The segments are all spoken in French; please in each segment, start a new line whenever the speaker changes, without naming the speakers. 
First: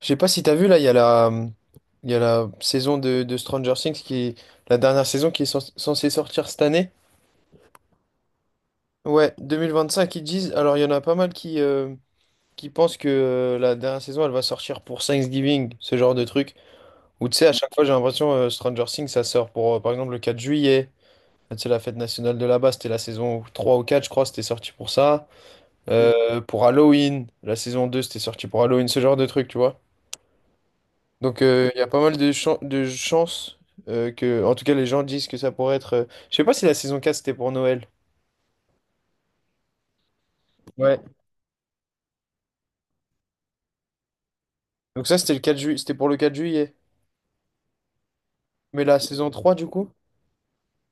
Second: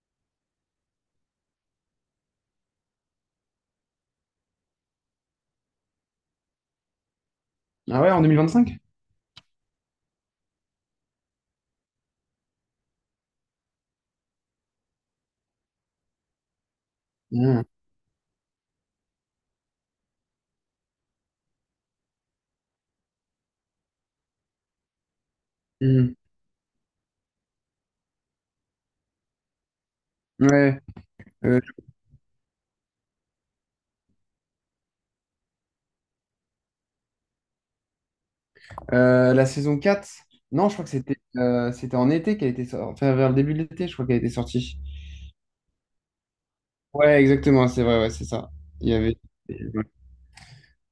Je sais pas si t'as vu là, il y a la saison de Stranger Things la dernière saison qui est censée sortir cette année.
Ah ouais, en 2025?
Ouais, 2025 ils disent. Alors il y en a pas mal qui pensent que la dernière saison elle va sortir pour Thanksgiving, ce genre de truc. Ou tu sais, à
Mmh,
chaque fois j'ai l'impression, Stranger Things ça sort pour, par exemple le 4 juillet. C'est la fête nationale de là-bas, c'était la saison 3 ou 4 je crois, c'était sorti pour ça. Mm.
mmh.
Pour Halloween, la saison 2 c'était sorti pour Halloween, ce genre de truc, tu vois.
Ouais.
Donc
Euh,
il y a pas mal de chances, que, en tout cas, les gens disent que ça pourrait être. Je sais pas si la saison quatre c'était pour Noël.
la saison 4 non, je crois que
Ouais.
c'était c'était en été qu'elle était sortie. Enfin, vers le début de l'été, je crois qu'elle était sortie.
Donc ça c'était le 4 juillet, c'était pour le 4 juillet.
Ouais, exactement, c'est vrai, ouais, c'est ça.
Mais
Il y
la
avait.
saison trois du coup?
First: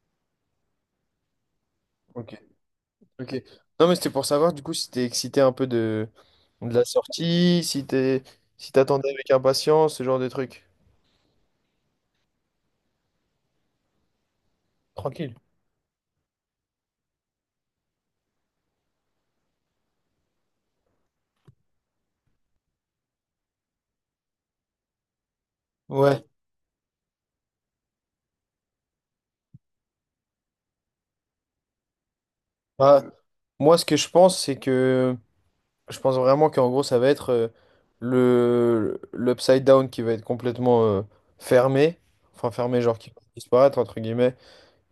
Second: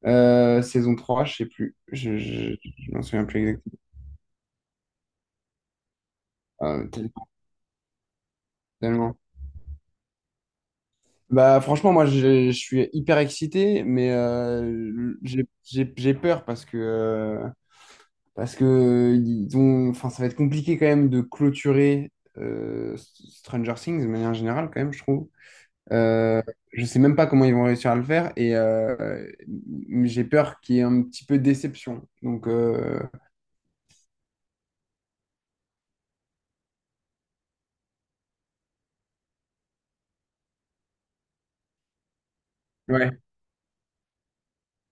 Saison 3 je sais plus.
Ok.
Je m'en souviens
Ok.
plus exactement.
Non mais c'était pour savoir du coup si t'es excité un peu de la
Ah, tellement.
sortie, si t'attendais
Tellement.
avec impatience, ce genre de trucs.
Bah, franchement, moi, je suis hyper excité, mais
Tranquille.
j'ai peur parce que ils ont, enfin, ça va être compliqué quand même de clôturer euh, Stranger Things de manière générale, quand même, je trouve.
Ouais.
Euh, je sais même pas comment ils vont réussir à le faire et j'ai peur qu'il y ait un petit peu de déception.
Bah, moi ce que je pense c'est que je pense vraiment qu'en gros, ça va être, le l'upside down qui va être complètement, fermé. Enfin, fermé, genre qui va
Ouais,
disparaître, entre guillemets.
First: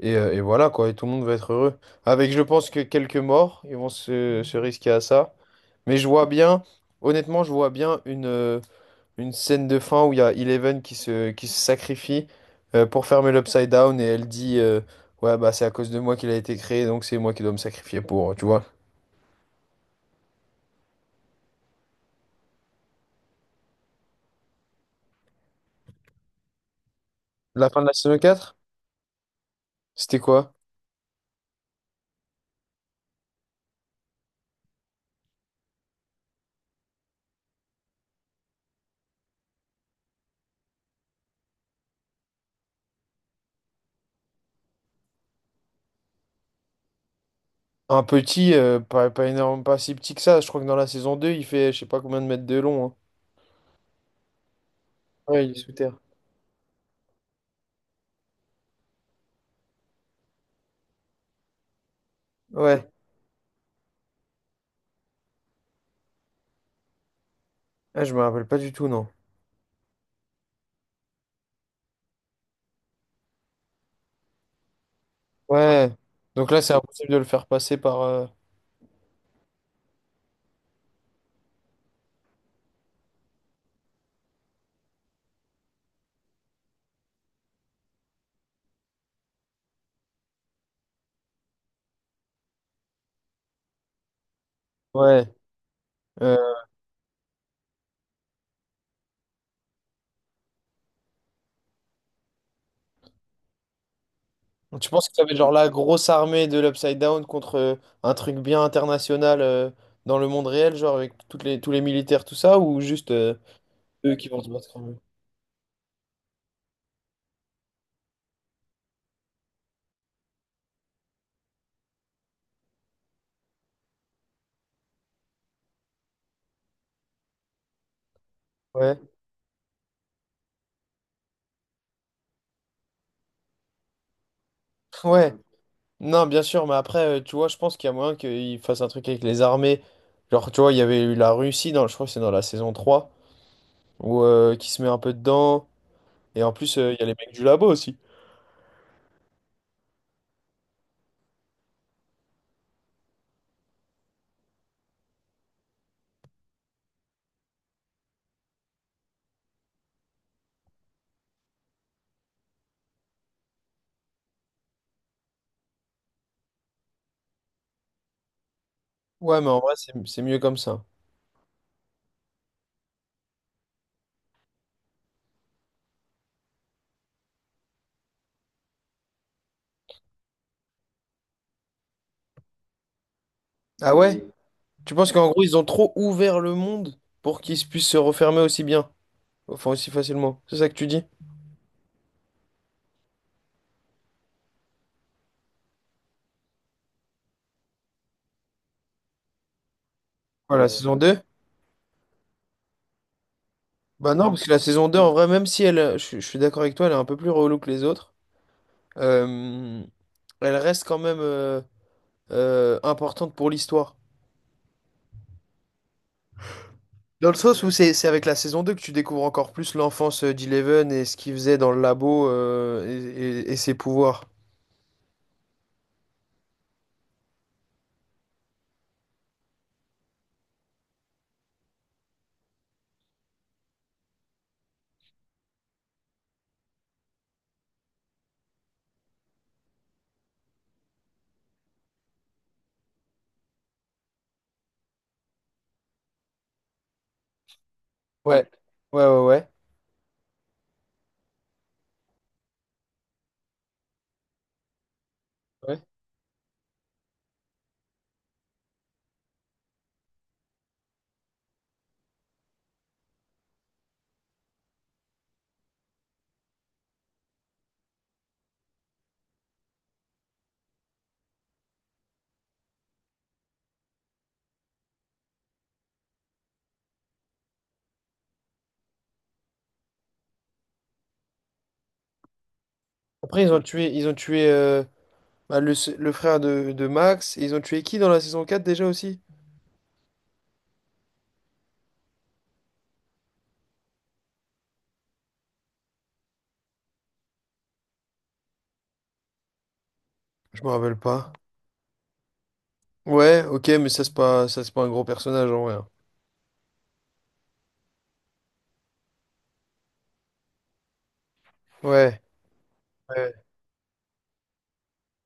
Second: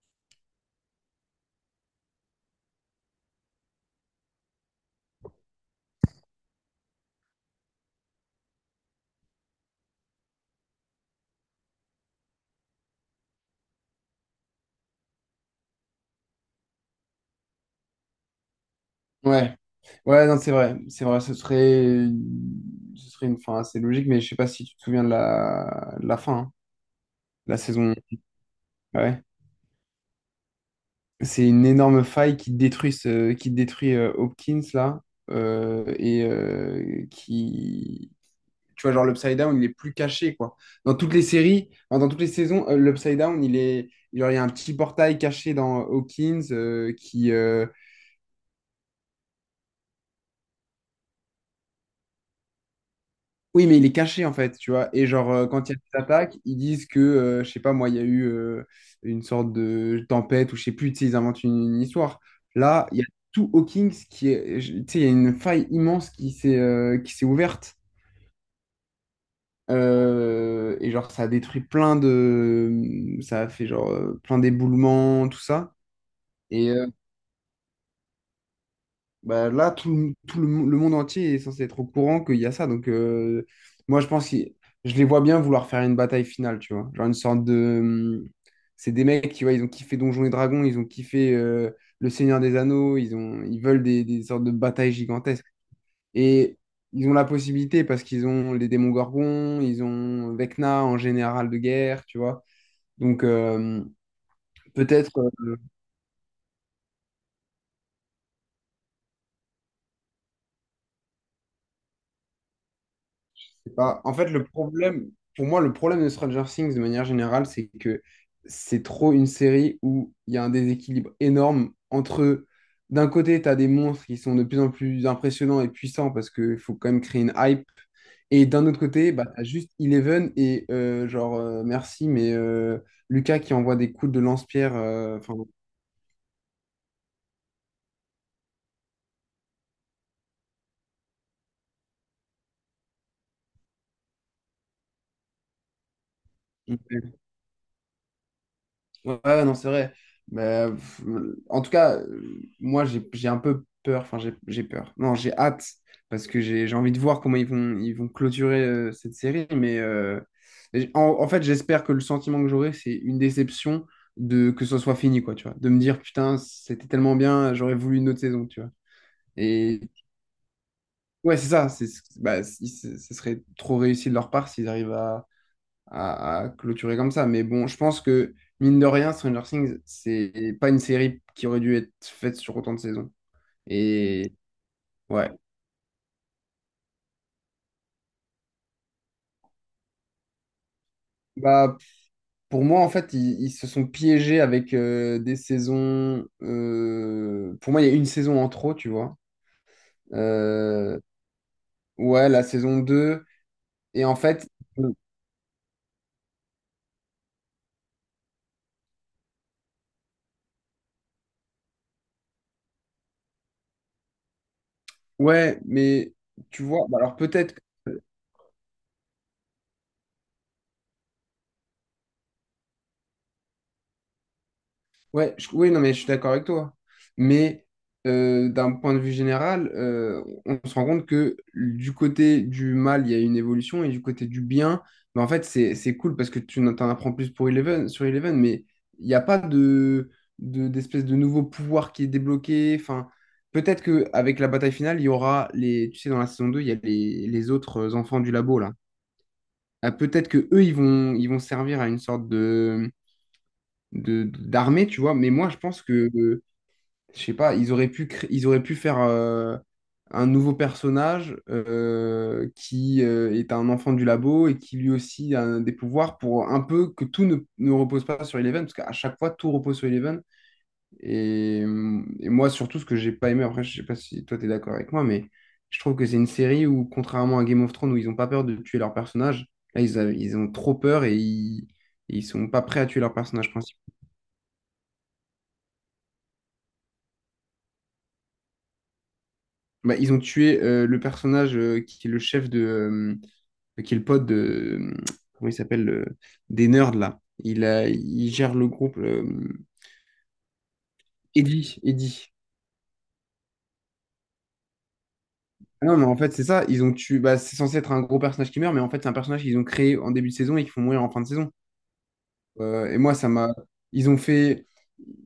Et voilà, quoi. Et tout le monde va être heureux. Avec, je pense, que quelques morts, ils vont se risquer à ça. Mais je vois bien, honnêtement, je vois bien une scène de fin où il y a Eleven qui se sacrifie, pour fermer l'upside down. Et elle dit, ouais, bah, c'est à cause de moi qu'il a été créé, donc c'est moi qui dois me sacrifier pour, tu vois.
ouais, ouais, non, c'est vrai, ce serait une fin assez logique, mais je sais pas si tu te souviens de la fin, hein, de la
La fin de la
saison.
saison 4
Ouais.
c'était quoi?
C'est une énorme faille qui qui détruit Hopkins là et qui tu vois genre l'Upside Down il est plus caché quoi. Dans toutes les séries, enfin, dans toutes les saisons, l'Upside Down il est genre, il y a un petit portail caché dans Hawkins
Un petit, pas, pas énorme, pas si petit que ça. Je crois que dans la saison 2, il fait je sais pas combien de mètres de long, hein.
oui, mais il est caché en fait, tu vois. Et genre,
Ouais, il est
quand
sous
il y a
terre.
des attaques, ils disent que, je sais pas, moi, il y a eu une sorte de tempête ou je sais plus, tu sais, ils inventent une histoire. Là,
Ouais,
il y a tout Hawkins qui est, je- tu sais, il y a une faille immense qui s'est ouverte.
ah, je me rappelle pas du tout, non.
Et genre, ça a détruit plein de. Ça a fait genre plein d'éboulements, tout ça.
Ouais. Donc là,
Et,
c'est
euh,
impossible de le faire passer par.
Bah, là, tout, le, le monde entier est censé être au courant qu'il y a ça. Moi, je pense que je les vois bien vouloir faire une bataille finale, tu vois. Genre une sorte de hum, c'est des mecs, tu vois, ils ont kiffé Donjons et Dragons, ils ont kiffé Le Seigneur des Anneaux, ils ont, ils veulent des sortes de batailles
Ouais.
gigantesques.
Euh,
Et ils ont la possibilité parce qu'ils ont les démons gorgons, ils ont Vecna en général de guerre, tu vois. Donc, euh,
Tu penses
Peut-être
que ça va être genre la grosse armée de l'Upside Down contre, un truc bien international, dans le monde réel, genre avec tous les militaires, tout ça, ou juste,
bah, en
eux qui
fait,
vont
le
se battre quand même?
problème, pour moi, le problème de Stranger Things de manière générale, c'est que c'est trop une série où il y a un déséquilibre énorme entre, d'un côté, tu as des monstres qui sont de plus en plus impressionnants et puissants parce qu'il faut quand même créer une hype, et d'un autre
Ouais.
côté, bah, tu as juste Eleven et genre, merci, Lucas qui envoie des coups de lance-pierre,
Ouais.
enfin,
Non, bien sûr, mais après, tu vois, je pense qu'il y a moyen qu'ils fassent un truc avec les armées. Genre, tu vois, il y avait eu la Russie, dans, je crois que c'est dans la saison 3, où, qui se met un peu dedans. Et en plus, il y a les mecs du labo aussi.
ouais, ouais, non, c'est vrai. Pff, en tout cas, moi, j'ai un peu peur. Enfin, j'ai peur. Non, j'ai hâte parce que j'ai envie de voir comment ils vont clôturer cette série. En, en fait, j'espère que le sentiment que j'aurai, c'est une déception de que ce soit fini, quoi, tu vois. De me dire, putain, c'était tellement bien, j'aurais voulu une autre saison, tu vois.
Ouais, mais en vrai,
Et
c'est mieux comme ça.
ouais, c'est ça. Bah, ce serait trop réussi de leur part s'ils arrivent à à clôturer comme ça. Mais bon, je pense que, mine de rien, Stranger Things, c'est pas une série qui aurait dû être faite sur autant de saisons.
Ah ouais?
Et
Tu penses
ouais.
qu'en gros, ils ont trop ouvert le monde pour qu'ils puissent se refermer aussi bien, enfin aussi facilement. C'est ça que tu dis?
Bah, pour moi, en fait, ils se sont piégés avec des saisons. Pour moi, il y a une saison en trop, tu vois.
Voilà, la saison
Euh,
2.
Ouais, la saison 2. Et
Bah
en
non, parce
fait,
que la saison
euh,
2, en vrai, même si elle, je suis d'accord avec toi, elle est un peu plus relou que les autres, euh, elle reste quand même. Importante pour l'histoire.
ouais, mais tu vois, bah alors
Dans le
peut-être.
sens où c'est avec la saison 2 que tu découvres encore plus l'enfance, d'Eleven et ce qu'il faisait dans le labo, et, et ses pouvoirs.
Ouais, je- oui, non, mais je suis d'accord avec toi. Mais D'un point de vue général, on se rend compte que du côté du mal, il y a une évolution et du côté du bien, mais en fait, c'est cool parce que tu en t'en apprends plus pour Eleven, sur Eleven, mais il n'y a pas d'espèce de nouveau pouvoir qui est débloqué. Enfin, peut-être qu'avec la bataille finale, il y aura les, tu sais, dans la saison 2 il y a les autres enfants du
Ouais,
labo, là.
ouais, ouais, ouais.
Ah, peut-être que eux, ils vont servir à une sorte de d'armée, tu vois. Mais moi, je
Ouais.
pense que je sais pas, ils auraient pu, ils auraient pu faire un nouveau personnage qui est un enfant du labo et qui lui aussi a des pouvoirs pour un peu que tout ne repose pas sur Eleven, parce qu'à chaque fois, tout repose sur Eleven. Et moi, surtout, ce que j'ai pas aimé, après, je sais pas si toi, tu es d'accord avec moi, mais je trouve que c'est une série où, contrairement à Game of Thrones, où ils ont pas peur de tuer leur personnage, là, ils ont trop peur et ils sont pas prêts à tuer leur
Après,
personnage
ils ont
principal.
tué, ils ont tué bah, le frère de Max, et ils ont tué qui dans la saison 4 déjà aussi?
Bah, ils ont tué le personnage qui est le chef de. Qui est le pote de. euh, Comment il s'appelle des nerds, là. Il, a, il gère le groupe.
Je me rappelle pas.
Eddie. Eddie.
Ouais, ok, mais ça, c'est pas un gros personnage en vrai,
Ah
hein.
non, mais en fait, c'est ça. Ils ont tué. Bah, c'est censé être un gros personnage qui meurt, mais en fait, c'est un personnage qu'ils ont créé en début de saison et qu'ils font mourir en fin de saison.
Ouais.
Et moi, ça
Ouais.
m'a. Ils ont fait.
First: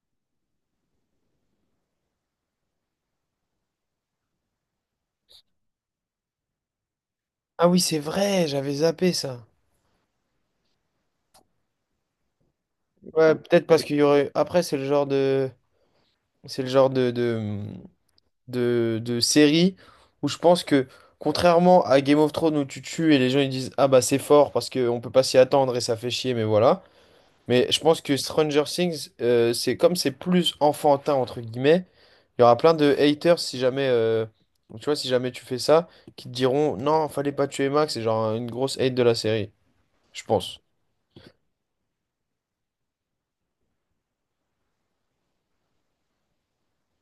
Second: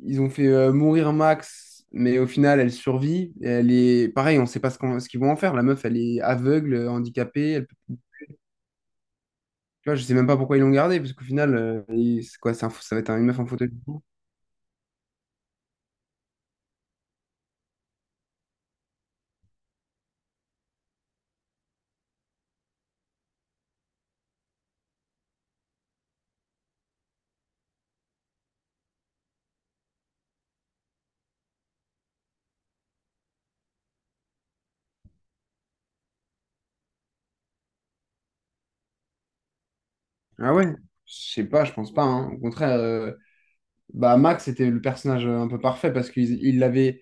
Ils ont fait mourir Max, mais au final, elle survit. Et elle est. Pareil, on sait pas ce ce qu'ils vont en faire. La meuf, elle est aveugle, handicapée, elle
Ah oui,
peut
c'est vrai, j'avais zappé ça.
tu vois, je sais même pas pourquoi ils l'ont gardé, parce qu'au final, c'est quoi, c'est ça va être une
Ouais,
meuf en
peut-être
fauteuil
parce qu'il y
roulant.
aurait. Après, c'est le genre de. C'est le genre de séries où je pense que, contrairement à Game of Thrones où tu tues et les gens ils disent ah bah c'est fort parce qu'on peut pas s'y attendre et ça fait chier, mais voilà. Mais je pense que Stranger Things, c'est comme c'est plus enfantin entre guillemets, il y aura plein de haters si jamais, tu vois, si jamais tu fais ça, qui te diront non, fallait pas tuer Max, c'est genre une grosse hate de la série, je
Ah
pense.
ouais? Je sais pas, je pense pas, hein. Au contraire, bah Max était le personnage un peu parfait parce qu'ils il l'avait.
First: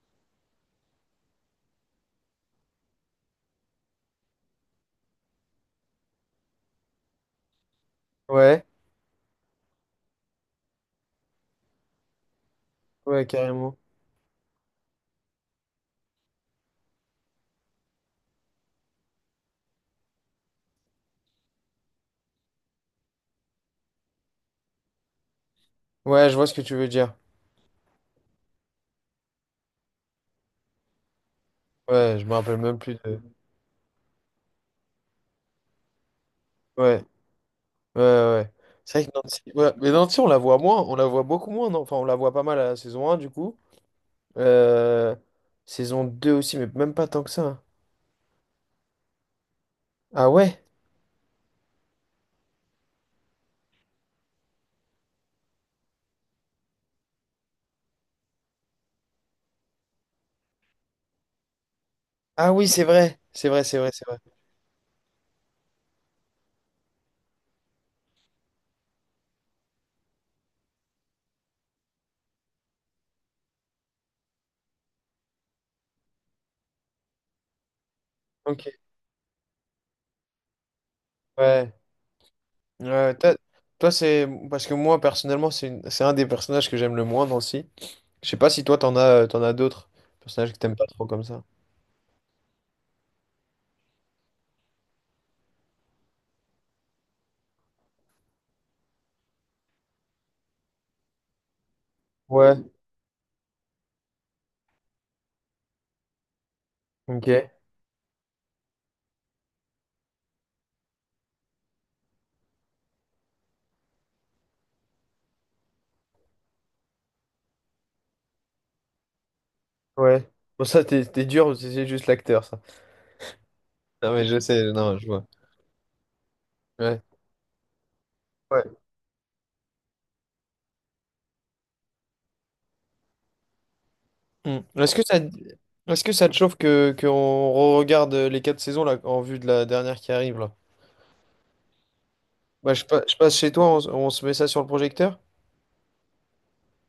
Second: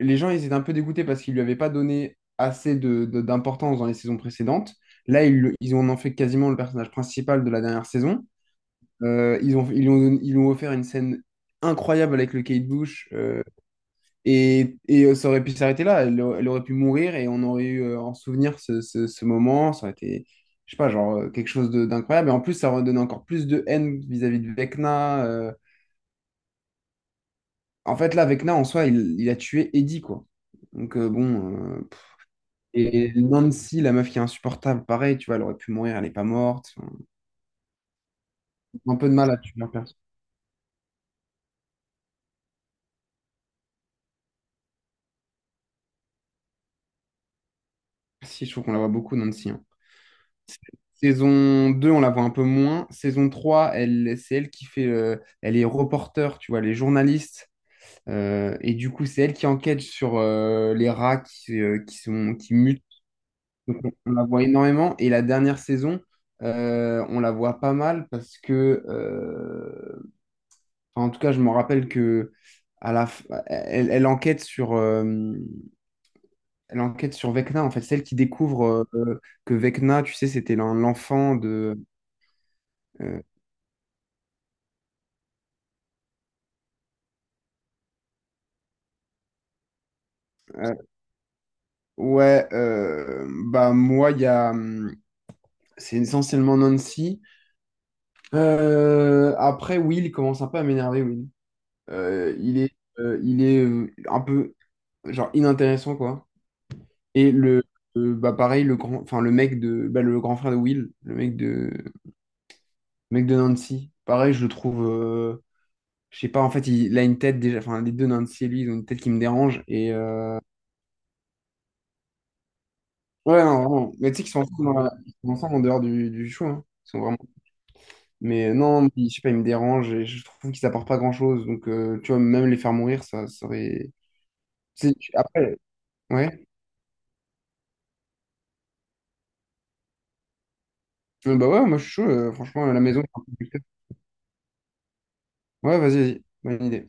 Les gens, ils étaient un peu dégoûtés parce qu'ils lui avaient pas donné assez de, d'importance dans les saisons précédentes. Là, ils en ont fait quasiment le personnage principal de la dernière saison.
Ouais,
Ils ont, ils lui ont, ils lui ont offert une scène incroyable avec le Kate Bush.
ouais, carrément.
Et, ça aurait pu s'arrêter là. Elle, elle aurait pu mourir et on aurait eu en souvenir ce, ce moment. Ça aurait été, je sais pas, genre quelque chose de- d'incroyable. Et en plus, ça aurait donné encore plus de haine vis-à-vis de Vecna.
Ouais, je vois ce que tu veux dire.
En fait, là, Vecna, en soi, il a tué Eddie, quoi. Bon.
Ouais, je me rappelle même plus
Et
de.
Nancy, la meuf qui est insupportable, pareil, tu vois, elle aurait pu mourir, elle n'est pas morte. Enfin,
Ouais. Ouais, ouais, ouais.
un
C'est
peu
vrai
de
que
mal à
Nancy,
tuer la
ouais, mais
personne.
Nancy, on la voit moins, on la voit beaucoup moins, non? Enfin, on la voit pas mal à la saison un du coup. Euh, Saison 2 aussi, mais même pas tant que ça, hein.
Si, je trouve qu'on la voit beaucoup, Nancy, hein.
Ah ouais?
Saison 2, on la voit un peu moins. Saison 3, elle, c'est elle qui fait. Elle est reporter, tu vois, elle est journaliste. Et du coup, c'est elle qui enquête sur les rats qui sont,
Ah
qui
oui,
mutent.
c'est vrai, c'est vrai, c'est vrai, c'est
On
vrai.
la voit énormément. Et la dernière saison, on la voit pas mal parce que. Enfin, en tout cas, je me rappelle que. À la f- elle, elle enquête sur Vecna, en fait, celle qui
Ok,
découvre que Vecna, tu sais, c'était l'enfant
ouais.
de,
Ouais,
euh,
toi, c'est. Parce que moi, personnellement, c'est un des personnages que j'aime le moins, Nancy. Je sais pas si toi, t'en as d'autres personnages que t'aimes pas trop comme ça.
ouais, bah moi, il y a, c'est essentiellement Nancy. Après, Will il commence un peu à m'énerver, Will. Euh, il
Ouais,
est, il est un peu genre inintéressant quoi.
ok,
Et le, bah pareil, le grand, enfin le mec de, bah, le grand frère de Will, le mec de Nancy. Pareil, je le trouve, je sais pas, en fait, il a une tête déjà, enfin les deux Nancy et lui, ils ont une tête qui me dérange.
ouais. Bon, ça, t'es dur, c'est juste l'acteur, ça.
Ouais, non, vraiment. Mais
Non,
tu sais
mais
qu'ils
je
sont ensemble,
sais, non, je
ils
vois.
sont ensemble en dehors du show, hein. Ils sont
Ouais.
vraiment
Ouais.
non, je sais pas, il me dérange et je trouve qu'ils apportent pas grand-chose. Tu vois, même les faire mourir, ça serait
Hmm. Est-ce que ça,
Après,
est-ce que ça te
ouais.
chauffe que qu'on regarde les quatre saisons là en vue de la dernière qui arrive là?
Bah ouais, moi je suis chaud, franchement, à
Bah,
la
je,
maison
pa- je
c'est un peu
passe
plus
chez
clair.
toi, on, on se met ça sur le projecteur?
Ouais, vas-y, vas-y, bonne idée.